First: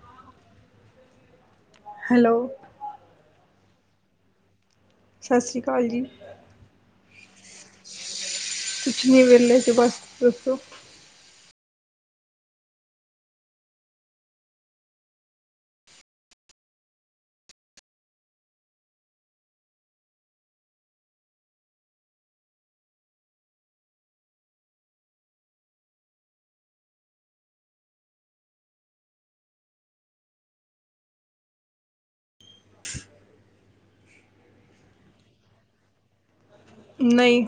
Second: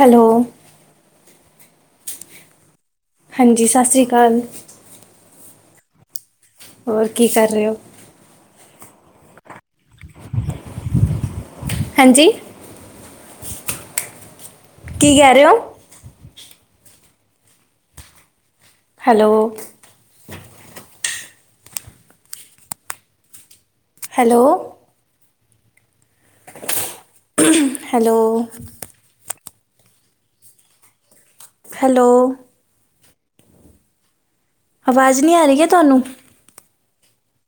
Hello hello ਹਾਂਜੀ ਸਤਿ ਸ਼੍ਰੀ ਅਕਾਲ। ਸਤਿ ਸ਼੍ਰੀ ਅਕਾਲ ਜੀ। ਹੋਰ ਕੀ ਕਰ ਰਹੇ ਓ। [inaudible] ਕੁਛ ਨੀ ਵੇਲੇ ਸੀ ਬਸ ਦੱਸੋ। ਹਾਂਜੀ ਕੀ ਕਹਿ ਰਹੇ ਓ। ਹੈਲੋ ਹੈਲੋ [inaudible] ਹੈਲੋ ਹੈਲੋ ਆਵਾਜ਼ ਨਹੀਂ ਆ ਰਹੀ ਹੈ ਤੁਹਾਨੂੰ ਨਹੀਂ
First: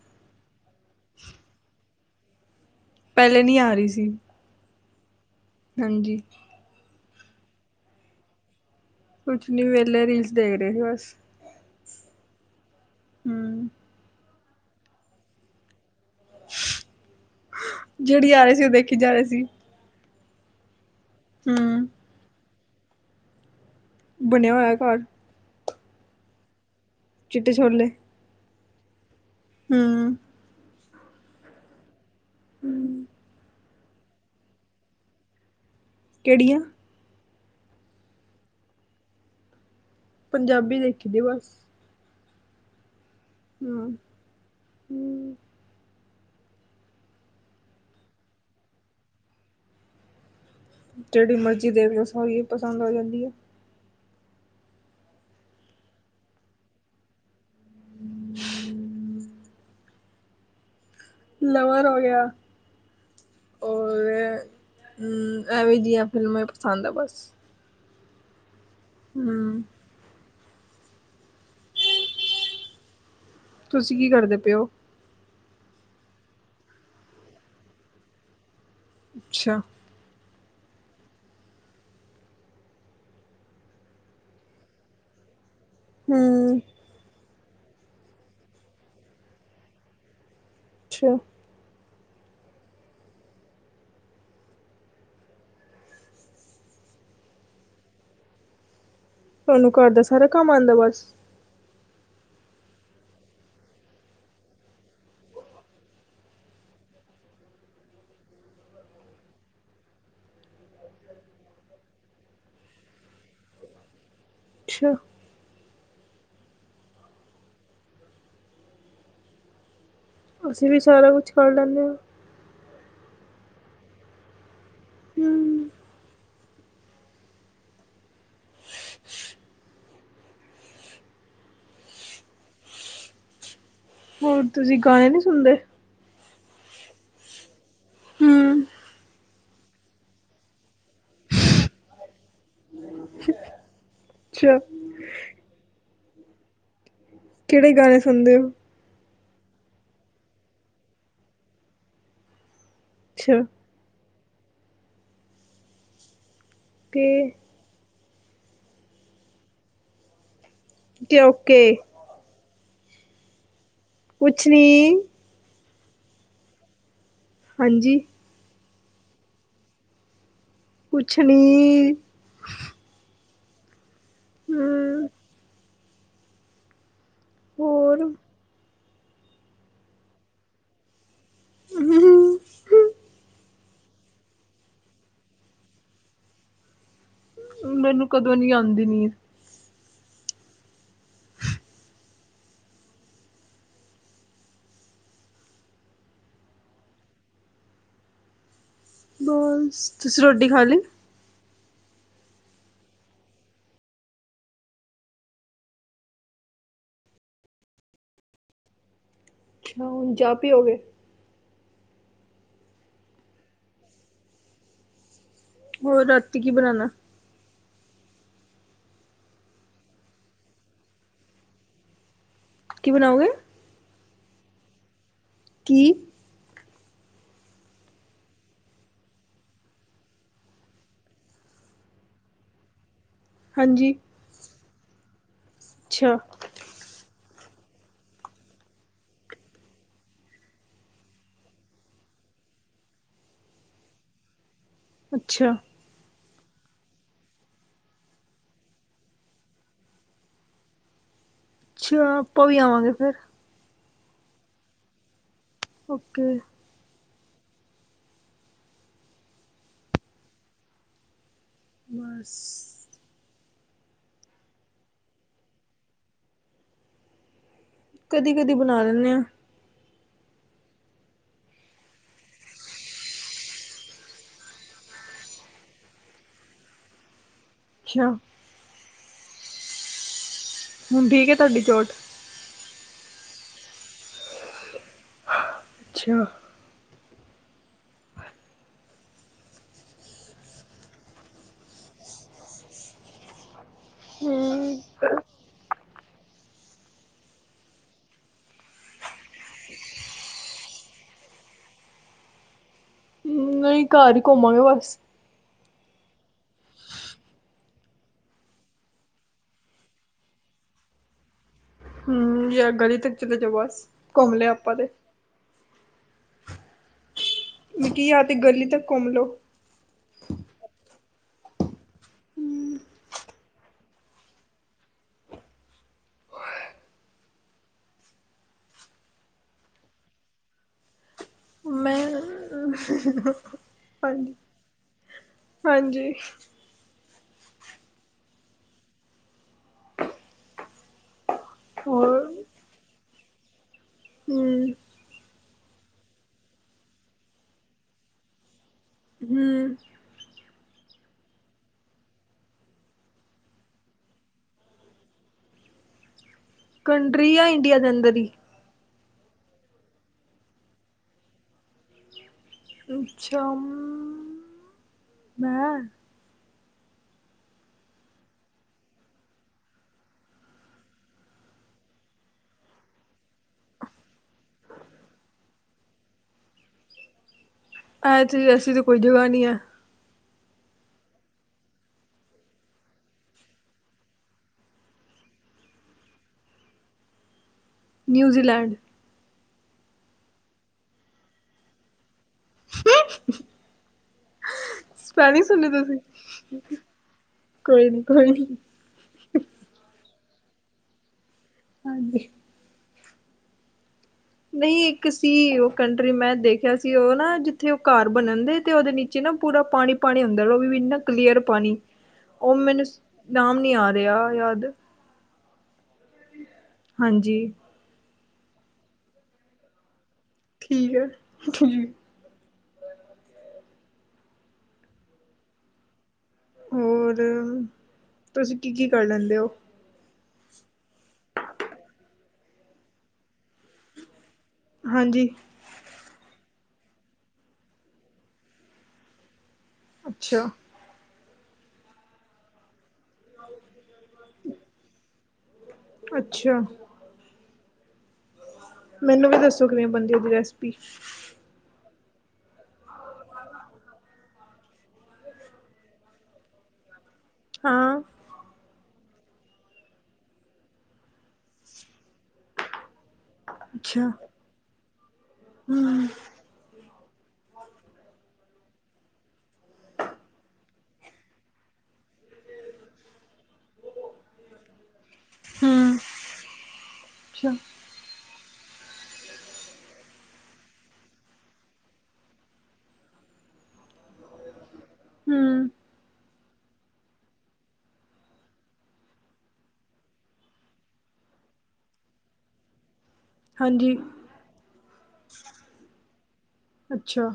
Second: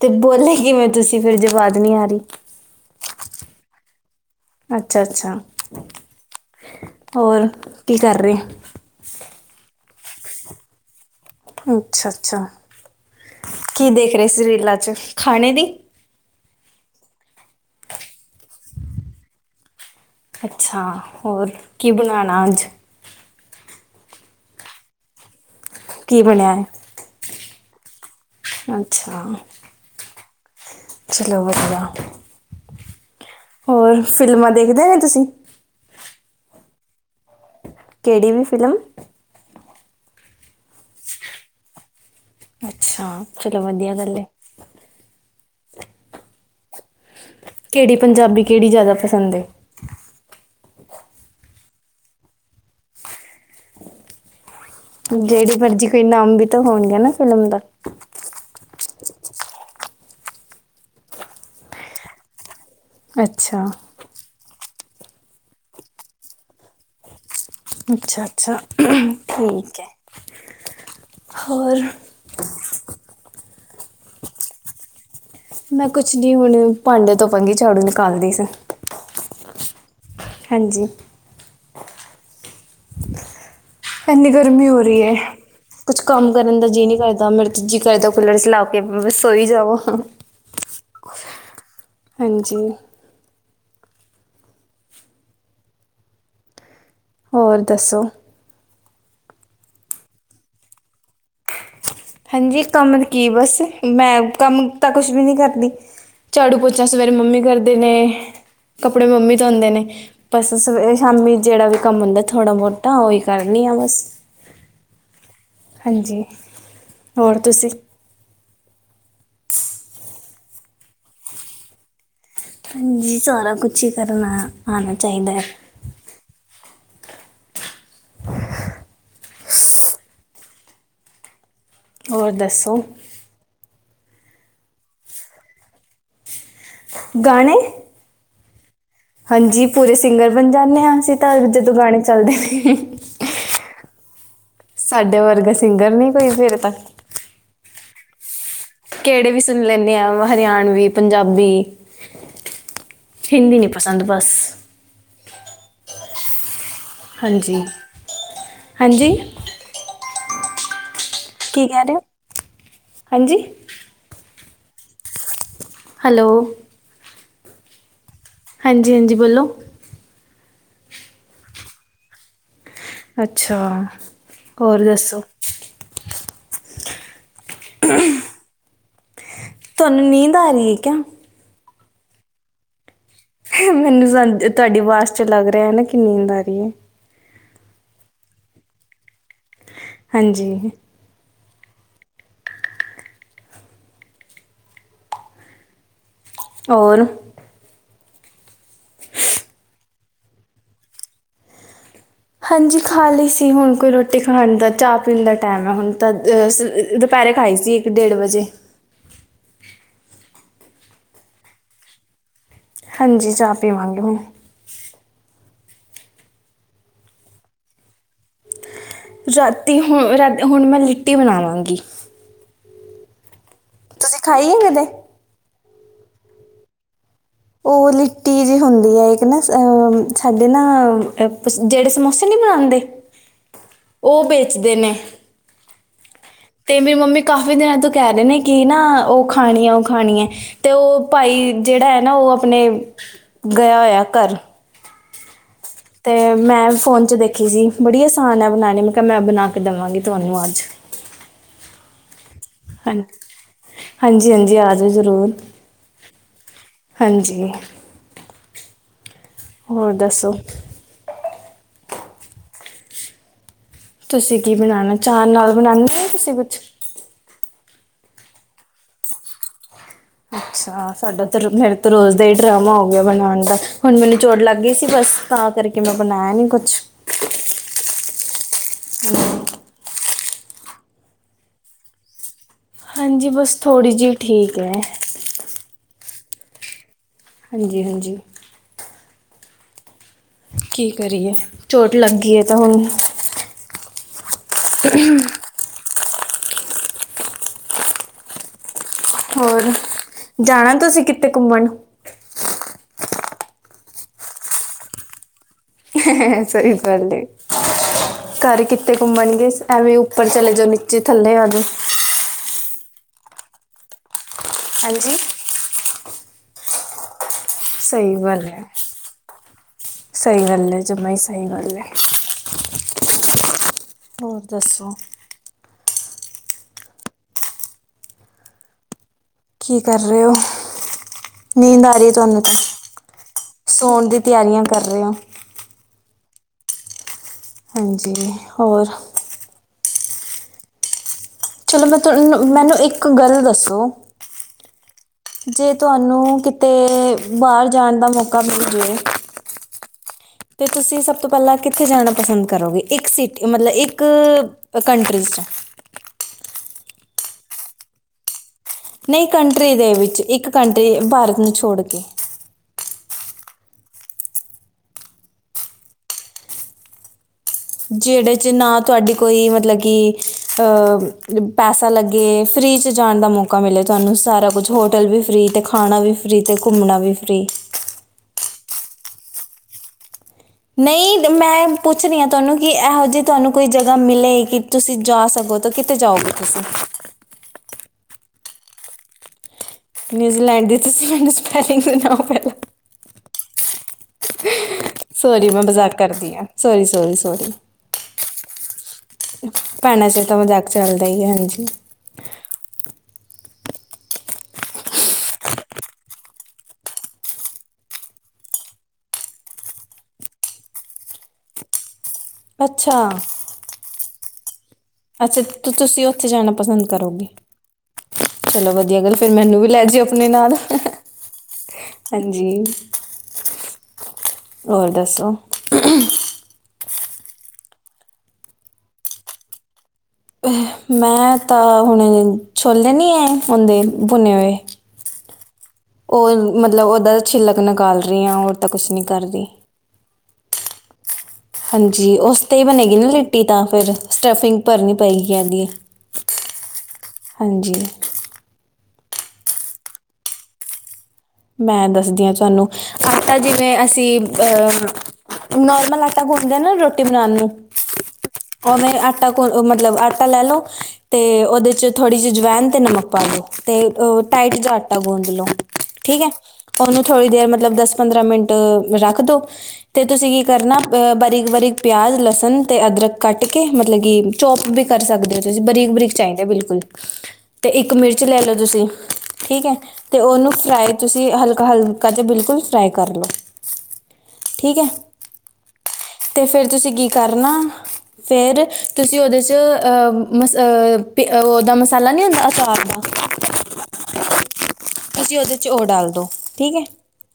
ਤੇ ਬੋਲੇ ਕਿਵੇਂ ਤੁਸੀਂ ਫਿਰ ਆਵਾਜ਼ ਨਹੀਂ ਆ ਰਹੀ। ਪਹਿਲੇ ਨਹੀਂ ਆ ਰਹੀ ਸੀ। ਅੱਛਾ -ਅੱਛਾ ਹਾਂਜੀ ਹੋਰ ਕੀ ਕਰ ਰਹੇ। ਕੁਛ ਨੀ ਵੇਲੇ ਰੀਲਸ ਦੇਖ ਰਹੇ ਸੀ ਬਸ ਅੱਛਾ -ਅੱਛਾ ਹਮ ਕੀ ਦੇਖ ਰਹੇ ਸੀ ਰੀਲਾ 'ਚ ਖਾਣੇ ਦੀ [inaudible] ਜਿਹੜੀ ਆ ਰਹੀ ਸੀ ਉਹ ਦੇਖੀ ਜਾ ਰਹੀ ਸੀ। ਅੱਛਾ ਹੋਰ ਹਮ ਕੀ ਬਣਾਣਾ ਅੱਜ ਬਣਿਆ ਹੋਇਆ ਘਰ ਕੀ ਬਣਿਆ ਹੈ। ਚਿੱਟੇ ਛੌਲੇ ਅੱਛਾ ਹੂੰ ਚਲੋ ਵਧੀਆ ਹੂੰ ਹੋਰ ਫ਼ਿਲਮਾਂ ਦੇਖਦੇ ਨੇ ਤੁਸੀ ਕਿਹੜੀਆਂ ਕਿਹੜੀ ਵੀ ਫਿਲਮ ਪੰਜਾਬੀ ਦੇਖੀ ਦੀ ਬਸ। ਹਾਂ ਚਲੋ ਵਧੀਆ ਹਮ ਗੱਲ ਏ। ਕਿਹੜੀ ਪੰਜਾਬੀ, ਕਿਹੜੀ ਜ਼ਿਆਦਾ ਪਸੰਦ ਏ? ਜਿਹੜੀ ਮਰਜ਼ੀ ਦੇਖ ਲੋ। ਸਾਰੀਆ ਹੀ ਪਸੰਦ ਆ ਜਾਂਦੀਆਂ ਏ। ਜਿਹੜੀ ਮਰਜ਼ੀ ਕੋਈ ਨਾਮ ਵੀ ਤਾਂ ਹੋਦਾ ਨਾ ਫਿਲਮ ਦਾ। [inaudible] ਲਵਰ ਹੋ ਗਿਆ। ਅੱਛਾ ਉਏ ਹੂੰ ਐਵੇਂ ਜਿਹੀਆਂ ਫਿਲਮਾਂ ਪਸੰਦ ਆ ਬਸ। ਅੱਛਾ ਅੱਛਾ ਹਮ ਠੀਕ ਹੈ। ਹੋਰ ਤੁਸੀਂ ਕੀ ਕਰਦੇ ਪੈ ਓ? ਮੈਂ ਕੁਛ ਨੀ, ਹੁਣ ਭਾਂਡੇ ਧੋਵਾਂਗੀ, ਝਾੜੂ ਨਿਕਾਲਦੀ ਸੀ। ਅੱਛਾ। ਹਾਂਜੀ। ਇੰਨੀ ਗਰਮੀ ਹੋ ਰਹੀ ਹੈ, ਕੁਛ ਕੰਮ ਹਮ ਕਰਨ ਦਾ ਜੀਅ ਨਹੀਂ ਕਰਦਾ। ਮੇਰੇ ਜੀ ਕਰਦਾ ਕੁੱਲਰ ਚਲਾ ਕੇ ਬਸ ਸੋਈ ਜਾਵਾਂ। ਅੱਛਾ। ਹਾਂਜੀ। ਹੋਰ ਦੱਸੋ। ਤੁਹਾਨੂੰ ਘਰ ਦਾ ਸਾਰਾ ਕੰਮ ਆਉਂਦਾ ਬਸ। ਹੈਂਜੀ ਕੰਮ ਕੀ ਬਸ, ਮੈਂ ਕੰਮ ਤਾਂ ਕੁਛ ਵੀ ਨਹੀਂ ਕਰਦੀ। ਝਾੜੂ ਪੋਚਾ ਸਵੇਰੇ ਮੰਮੀ ਕਰਦੇ ਨੇ, ਕੱਪੜੇ ਮੰਮੀ ਧੋਂਦੇ ਨੇ। ਬਸ ਸਵੇ ਸ਼ਾਮੀ ਜਿਹੜਾ ਵੀ ਕੰਮ ਹੁੰਦਾ, ਥੋੜ੍ਹਾ ਬਹੁਤਾ ਉਹੀ ਕਰਨੀ ਆ ਬਸ। ਛ ਹਾਂਜੀ। ਹੋਰ ਤੁਸੀਂ ਅਸੀਂ ਵੀ ਸਾਰਾ ਕੁਛ ਕਰ ਲੈਨੇ ਆ। ਹਾਂਜੀ, ਸਾਰਾ ਕੁਛ ਹੀ ਕਰਨਾ ਆਉਣਾ ਚਾਹੀਦਾ ਐ। ਹਮ ਹੋਰ ਦੱਸੋ। ਹੋਰ ਤੁਸੀਂ ਗਾਣੇ ਨਹੀਂ ਸੁਣਦੇ। ਗਾਣੇ ਹਮ ਹਾਂਜੀ ਪੂਰੇ ਸਿੰਗਰ ਬਣ ਜਾਂਦੇ ਹਾਂ, ਅਸੀਂ ਤਾਂ ਜਦੋਂ ਗਾਣੇ ਚੱਲਦੇ ਨੇ। ਅੱਛਾ। ਸਾਡੇ ਵਰਗਾ ਸਿੰਗਰ ਨਹੀਂ ਕੋਈ ਫੇਰ ਤਾਂ। ਕਿਹੜੇ ਗਾਣੇ ਸੁਣਦੇ ਹੋ। ਕਿਹੜੇ ਵੀ ਸੁਣ ਲੈਂਦੇ ਆ ਹਰਿਆਣਵੀ, ਪੰਜਾਬੀ, ਅੱਛਾ ਹਿੰਦੀ ਨੀ। ਪਸੰਦ ਬਸ। ਤੇ ਹਾਂਜੀ। ਹਾਂਜੀ ਕਿ ਕੀ ਓਕੇ ਕਹਿ ਰਹੇ ਓ। ਹਾਂਜੀ ਕੁਛ ਨੀ। ਹੈਲੋ ਹਾਂਜੀ। ਹਾਂਜੀ-ਹਾਂਜੀ ਬੋਲੋ। ਕੁਛ ਨੀ। ਅੱਛਾ। ਹੋਰ ਹਮ ਦੱਸੋ ਹੋ [unintelligible] ਤੁਹਾਨੂੰ ਨੀਂਦ ਆ ਰਹੀ ਹੈ ਕਿਆ। ਹੂੰ ਹੂੰ। ਮੈਨੂੰ ਤੁਹਾਡੀ [unintelligible] ਆਵਾਜ਼ ਚ ਲੱਗ ਰਿਹਾ ਨਾ, ਕੀ ਨੀਂਦ ਆ ਰਹੀ ਏ। ਮੈਨੂੰ ਕਦੇ ਨੀ ਆਉਂਦੀ ਨੀਂਦ ਹਾਂਜੀ। ਹੋਰ ਹੋਰ ਤੁਸ ਤੁਸੀਂ ਰੋਟੀ ਖਾ ਲੀ ਹਾਂਜੀ ਖਾ ਲਈ ਸੀ, ਹੁਣ ਕੋਈ ਰੋਟੀ ਖਾਣ ਦਾ ਚਾਹ ਪੀਣ ਦਾ ਟੈਮ ਹੈ ਹੁਣ ਤਾਂ ਅ [unintelligible] ਦੁਪਹਿਰੇ ਖਾਈ ਸੀ ਇੱਕ ਡੇਢ ਵਜੇ ਅੱਛਾ ਹੁਣ ਚਾਹ ਪੀਓਗੇ? ਹਾਂਜੀ, ਚਾਹ ਪੀਵਾਂਗੇ ਹੁਣ ਹੋਰ, ਰਾਤੀ ਕੀ ਬਣਾਣਾ ਰਾਤੀ ਹੁਣ ਰਾ ਹੁਣ ਮੈਂ ਲਿੱਟੀ ਬਣਾਵਾਂਗੀ ਕੀ ਬਣਾਓਗੇ ਤੂਸੀ ਖਾਈਏ ਕਦੇ? ਕੀ? ਓ ਲਿੱਟੀ ਜੀ ਹੁੰਦੀਏ ਇਕ ਨਾ, ਅ ਸਾਡੇ ਨਾ, ਜੇੜੇ ਸਮੋਸੇ ਨੀ ਬਨਾਂਦੇ ਓ ਬੇਚਦੇ ਨੇ ਛਾ ਤੇ ਮੇ ਮੰਮੀ ਕਾਫੀ ਦਿਨਾਂ ਤੋਂ ਕਹਿ ਰੇ ਨੇ ਕਿ ਨਾ, ਓ ਖਾਣੀ ਐ ਓ ਖਾਣੀ ਐ ਤੇ ਓ ਭਾਈ ਜੇੜਾ ਹੈਨਾ ਓ ਅਪਨੇ ਗੇਆ ਹੋਏਆ ਘਰ ਅੱਛਾ ਤੇ ਮੈਂ ਫੋਨ ਚ ਦੇਖੀ ਸੀ ਬੜੀ ਅਸਾਨੈ ਬਨਾਣੀ ਮੈਂ ਕੇਆ ਮੈਂ ਬਨਾ ਕੇ ਦਵਾਂਗੀ ਤੂਆਨੂ ਅਜ [unintelligible] ਛਾ ਆਪਾਂ ਵੀ ਆਵਾਂਗੇ ਫੇਰ ਹਾਂਜੀ ਹਾਂਜੀ ਆਜੋ ਜਰੂਰ ਓਕੇ ਹਾਂਜੀ ਹੋਰ ਦੱਸੋ ਸ ਤੂਸੀ ਕੀ ਬਨਾਨਾ? ਚਾਅ ਨਾਲ ਬਨਾਂਦੇ ਨੀ ਤੂਸੀ ਕੁਛ? ਕਦੀ, ਕਦੀ ਬਨਾ ਲੈਨੇ ਆ ਅੱਛਾ, ਸਾਡਾ ਤਾਂ ਰੋ ਮੇਰੇ ਤਾਂ ਰੋਜ ਦਾ ਈ ਡਰਾਮਾ ਹੋਗੇਆ ਬਨਾਨ ਦਾ ਹੁਨ ਮੈਨੂ ਚੋਟ ਲਗ ਗਈ ਸੀ ਬਸ ਤਾਂ ਕਰਕੇ ਮੈਂ ਬਣਾਇਆ ਨੀ ਕੁਛ ਛਾ [unintelligible] ਹੁਨ ਠੀਕੈ ਤੂਆਡੀ ਚੋਟ? ਹਾਂਜੀ, ਬਸ ਥੋੜੀ ਜੀ ਠੀਕ ਐ ਅੱਛਾ ਹਾਂਜੀ, ਹਾਂਜੀ ਕੀ ਕਰੀਏ ਚੋਟ ਲਗ ਗੀਏ ਤਾਂ ਹੁਨ ਹਮ [unintelligible] ਹੋਰ, ਜਾਣਾ ਤੂਸੀ ਕਿਤੇ ਘੁੰਮਣ? ਏਈ ਘਾਰ ਈ ਘੁੰਮਾਂਗੇ ਬਸ ਸਈ ਗਲ ਏ ਘਰ ਕਿਤੇ ਘੁੰਮਨਗੇ, ਐਵੇਂ ਉਪਰ ਚਲੇਜੋ ਨੀਚੇ ਥੱਲੇ ਆਜੋ। ਮ ਯਾ ਗਲੀ ਤਕ ਚਲੇਜੋ ਬਸ, ਘੁੰਮ ਲੇਆ ਆਪਾਂ ਤੇ ਹਾਂਜੀ ਕੀ ਆਤੇ ਗਲੀ ਤ ਘੁੰਮ ਲੋ ਸਈ ਗਲ ਏ ਜਮਾਈ ਸਈ ਗਲ ਏ ਹੋਰ ਦੱਸੋ ਕੀ ਕਰ ਰੇਓ ਨੀਂਦ ਮੈਂ ਆਰੀ ਤੂਆਨੂ ਸੋਨ ਦੀ ਹਾਂਜੀ ਤੇਆਰੀਆਂ ਕਰ ਰੇ ਆਂ ਹਾਂਜੀ। ਹਾਂਜੀ, ਹੋਰ? ਚਲੋ ਮੈਂ ਹੋਰ ਤੁਹਾਡੇ ਨਾਲ, ਮੈਨੂੰ ਇੱਕ ਗੱਲ ਦੱਸੋ? ਹੂ,,, ਜੇ ਤੁਹਾਨੂੰ ਕਿਤੇ ਬਾਹਰ ਜਾਣ ਦਾ ਮੌਕਾ ਮਿਲ ਜਾਵੇ ਹਮ ਤੇ ਤੁਸੀਂ ਸਬ ਤੋ ਪਹਿਲਾਂ ਕਿਥੇ ਜਾਣਾ ਪਸੰਦ ਕਰੋਗੇ? ਇਕ ਸੀਟੀ ਮਤਲਬ ਇਕ [unintelligible] ਕੰਟਰੀ ਯਾ ਇੰਡੀਆ ਦੇ ਅੰਦਰ ਈ? ਨਈ ਕੰਟਰੀ ਦੇ ਵਿਚ ਇਕ ਕੰਟਰੀ ਭਾਰਤ ਨੂੰ ਛੋੜ ਕੇ ਛਮ, ਮੈਂ ਜੇੜੇ ਚ ਨਾ ਤੁਹਾਡੀ ਕੋਈ ਮਤਲਬ ਕੀ, ਅ ਪੈਸਾ ਲਗੇ ਏ ਫ੍ਰੀ ਚ ਜਾਣ ਦਾ ਮੌਕ। ਮੌਕਾ ਮਿਲਿਆ ਤੁਹਾਨੂੰ ਸਾਰਾ ਕੁਛ ਹੋਟਲ ਵੀ ਫਰੀ ਤੇ ਖਾਣਾ ਵੀ ਫਰੀ ਤੇ ਘੁੰਮਣਾ ਵੀ ਫਰੀ ਐਥ ਅਸੀਂ ਤਾਂ ਕੋਈ ਜਗ੍ਹਾ ਨਹੀਂ ਹੈ। ਨਹੀਂ ਮੈਂ ਪੁੱਛ ਰਹੀ ਹਾਂ ਤੁਹਾਨੂੰ ਕਿ ਇਹੋ ਜਿਹੀ ਤੁਹਾਨੂੰ ਕੋਈ ਜਗ੍ਹਾ ਮਿਲੇ ਕਿ ਤੁਸੀਂ ਜਾ ਸਕੋ ਕਿਤੇ ਜਾਓਗੇ ਤੁਸੀਂ ਨਿਊਜ਼ੀਲੈਂਡ ਨਿਊਜ਼ੀਲੈਂਡ ਦੀ ਤੁਸੀਂ ਮੈਨੂੰ ਸਪੈਲਿੰਗ ਸੁਣਾਓ ਪਹਿਲਾਂ [unintelligible] ਸਪੈਨਿਸ਼ ਸੋਹਰੀ ਮੈਂ ਸੁਣੀ ਮਜਾਕ ਤੁਸੀਂ ਕਰਦੀ ਹਾਂ ਸੋਰੀ ਸੋਰੀ ਸੋਰੀ ਕੋਈ ਨੀ ਕੋਈ ਨੀ ਭੈਣਾਂ ਚਿਰ ਤਾਂ ਮਜਾਕ ਚੱਲਦਾ ਹਾਂਜੀ ਹਾਂਜੀ ਨਹੀਂ ਇੱਕ ਸੀ ਉਹ ਕੰਟਰੀ ਮੈਂ ਦੇਖਿਆ ਸੀ ਉਹ ਨਾ ਜਿੱਥੇ ਉਹ ਘਰ ਬਣਨ ਦੇ ਤੇ ਉਹਦੇ ਉੱਚ ਨਾ ਪੂਰਾ ਪਾਣੀ ਪਾਣੀ ਹੁੰਦਾ ਉਹ ਵੀ ਇੰਨਾ ਕਲੀਅਰ ਪਾਣੀ ਉਹ ਮੈਨੂੰ ਅੱਛਾ ਨਾਮ ਨੀ ਆ ਰਿਹਾ ਯਾਦ ਅੱਛਾ ਤੁਸੀਂ ਉੱਥੇ ਜਾਣਾ ਪਸੰਦ ਕਰੋਗੇ ਹਾਂਜੀ ਚਲੋ ਵਧੀਆ ਗੱਲ ਫਿਰ ਮੈਨੂੰ ਵੀ ਲੈ ਜਓ ਆਪਣੇ ਨਾਲ ਠੀਕ ਹੈ ਠੀਕ ਹਾਂਜੀ ਹੋਰ ਦੱਸੋ ਹੋਰ ਤੁਸੀਂ ਕੀ ਕੀ ਕਰ ਲੈਂਦੇ ਹੋ ਮੈਂ ਤਾਂ ਹੁਣ ਛੋਲੇ ਨੀ ਆ ਹਦੇ ਬੁਣੇ ਹੋਏ ਹਾਂਜੀ ਉਹ ਮਤਲਬ ਉਹਦਾ ਛਲਕ ਨਿਕਾਲ ਰਹੀ ਹਾਂ ਤਾਂ ਕੁਛ ਨਹੀਂ ਕਰ ਰਹੀ ਅੱਛਾ। ਹਾਂਜੀ ਉਸ ਤੇ ਹੀ ਬਣੇਗੀ ਨਾ ਲਿਟੀ ਤਾਂ ਫਿਰ ਸਟਫਿੰਗ ਭਰਨੀ ਪਏਗੀ ਇਹਦੀ ਅੱਛਾ ਹਾਂਜੀ ਮੈਨੂੰ ਵੀ ਦੱਸੋ ਕਿਵੇਂ ਬਣਦੀ ਇੰਦੀ ਰੈਸਿਪੀ ਮੈਂ ਦੱਸਦੀ ਹਾਂ ਤੁਹਾਨੂੰ ਆਟਾ ਜਿਵੇਂ ਅਸੀਂ ਅਹ ਨਰਮਲ ਆਟਾ ਗੁੱਲਦੇ ਨਾ ਰੋਟੀ ਰੋਟੀ ਬਣਾਉਣ ਨੂੰ ਹਾਂ ਓਵੇਂ ਆਟਾ ਕੋ ਮਤਲਬ ਆਟਾ ਲੈ ਲਓ ਅਤੇ ਉਹਦੇ 'ਚ ਥੋੜੀ ਜਿਹੀ ਜਵੈਨ ਤੇ ਨਮਕ ਪਾ ਲਉ ਅਤੇ ਅੱਛਾ ਟਾਈਟ ਜਿਹਾ ਆਟਾ ਗੂੰਦ ਲਉ ਹਮ ਉਹਨੂੰ ਥੋੜੀ ਦੇਰ ਮਤਲਬ ਦਸ ਪੰਦਰਾਂ ਮਿੰਟ ਰੱਖ ਦੋ ਤੇ ਤੁਸੀਂ ਕੀ ਕਰਨਾ ਬਾਰੀਕ ਬਾਰੀਕ ਪਿਆਜ ਲਸਣ ਤੇ ਅਦਰਕ ਕੱਟ ਕੇ ਮਤਲਬ ਕੀ ਚੋਪ ਵੀ ਕਰ ਸਕਦੇ ਹੋ ਤੁਸੀਂ ਬਰੀਕ ਹਮ ਬਰੀਕ ਚਾਹੀਦਾ ਬਿਲਕੁਲ ਅੱਛਾ ਅਤੇ ਇੱਕ ਮਿਰਚ ਲੈ ਲਓ ਤੁਸੀਂ ਠੀਕ ਹੈ ਤੇ ਉਹਨੂੰ ਫਰਾਈ ਤੁਸੀਂ ਹਲਕਾ ਹਲਕਾ ਜਿਹਾ ਬਿਲਕੁਲ ਫਰਾਈ ਕਰ ਲਓ ਠੀਕ ਹੈ। ਹੂ,,, ਤੇ ਫਿਰ ਤੁਸੀਂ ਕੀ ਕਰਨਾ ਫਿਰ ਤੁਸੀਂ ਉਹਦੇ 'ਚ ਉਹਦਾ ਮਸਾਲਾ ਨਹੀਂ ਹੁੰਦਾ ਅਚਾਰ ਦਾ ਹਾਂਜੀ ਤੁਸੀਂ ਉਹਦੇ 'ਚ'ਉਹ ਡਾਲ ਦਿਉ, ਠੀਕ ਹੈ। ਅੱਛਾ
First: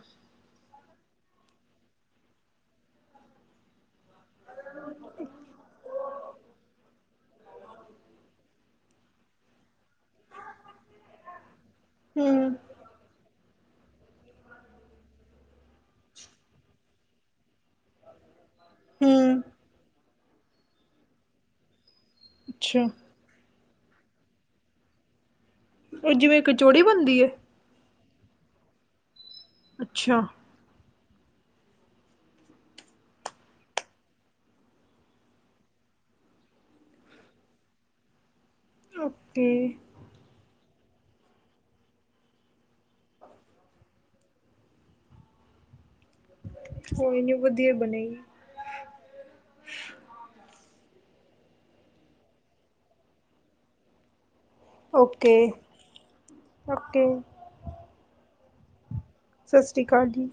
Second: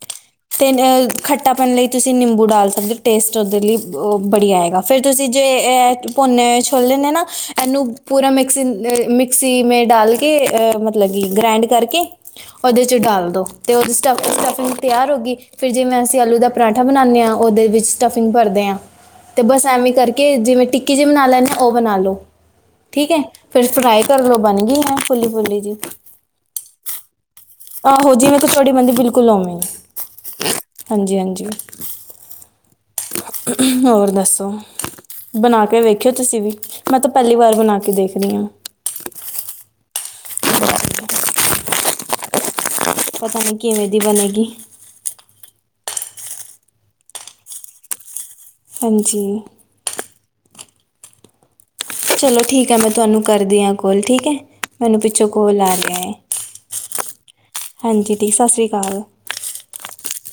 ਤੇ ਮੈ ਖੱਟਾ ਪਨ ਲਈ ਤੁਸੀਂ ਨਿੰਬੂ ਡਾਲ ਸਕਦੇ ਹੋ। ਟੇਸਟ ਉਹਦੇ ਲਈ ਉਹ ਬੜੀਆ ਹੈਗਾ। ਫੇਰ ਤੁਸੀਂ ਜੇ ਇਹ ਭੂਨੇ ਹੋਏ ਛੋਲ ਨੇ ਨਾ ਇਹਨੂੰ ਪੂਰਾ ਮਿਕਸੀ-ਮਿਕ੍ਸੀ ਮੈਂ ਡਾਲ ਕੇ ਅਹ ਮਤਲਬ ਕਿ ਗ੍ਰੈਂਡ ਕਰਕੇ ਹਮ ਉਹਦੇ ਚ ਡਾਲ ਦੋ ਤੇ ਉਹ ਸਟਫ ਸਟਫਿੰਗ ਤਿਆਰ ਹੋ ਗਈ। ਫੇਰ ਜਿਵੇਂ ਅਸੀਂ ਆਲੂ ਦਾ ਪਰਾਂਠਾ ਬਣਾਉਂਦੇ ਹਾਂ। ਉਹਦੇ ਵਿੱਚ ਸਟਫਿੰਗ ਭਰਦੇ ਹਾਂ। ਹਮ ਤੇ ਬਸ ਐਵੇਂ ਕਰਕੇ ਜਿਵੇਂ- ਟਿੱਕੀ ਜਿਹੀ ਬਣਾ ਲੈਂਦੇ ਉਹ ਬਣਾ ਲੋ। ਅੱਛਾ। ਠੀਕ ਹੈ। ਫਿਰ ਫਰਾਈ ਕਰ ਲਓ ਬਣ ਗਈ ਹੈ ਫੁੱਲੀ-ਫੁੱਲੀ ਜੀ। ਉਹ ਜਿਵੇਂ ਕਚੋੜੀ ਬਣਦੀ ਏ? ਆਹੋ, ਜਿਵੇ-ਕੀਚੋੜੀ ਬੰਦੀ ਬਿਲਕੁਲ ਓਵੇਂ। ਅੱਛਾ ਹਾਂਜੀ ਹਾਂਜੀ। ਹੋਰ ਦੱਸੋ। ਬਣਾ ਕੇ ਵੇਖਿਓ ਤੁਸੀਂ ਵੀ। ਮੈਂ ਤਾਂ ਪਹਿਲੀ ਵਾਰ ਬਣਾ ਕੇ ਦੇਖ ਰਹੀ ਹਾਂ। ਔਕੇ ਪਤਾ ਨੀ ਕਿਵੇਂ ਦੀ ਬਣੇਗੀ। ਕੋਈ ਨੀ ਵਧੀਆ ਹੈ ਬਣੇਗੀ। ਹਾਂਜੀ। ਚਲੋ ਠੀਕ ਹੈ। ਮੈਂ ਤੁਹਾਨੂੰ ਕਰਦੀ ਹਾਂ ਕੋਲ, ਠੀਕ ਹੈ। ਮੈਨੂੰ ਪਿੱਛੋਂ ਓਕੇ ਕੋਲ ਆ ਰਿਹਾ ਹੈ। ਓਕੇ ਹਾਂਜੀ, ਸਤਿ ਸ਼੍ਰੀ ਅਕਾਲ। ਸਤਿ ਸ਼੍ਰੀ ਅਕਾਲ ਜੀ।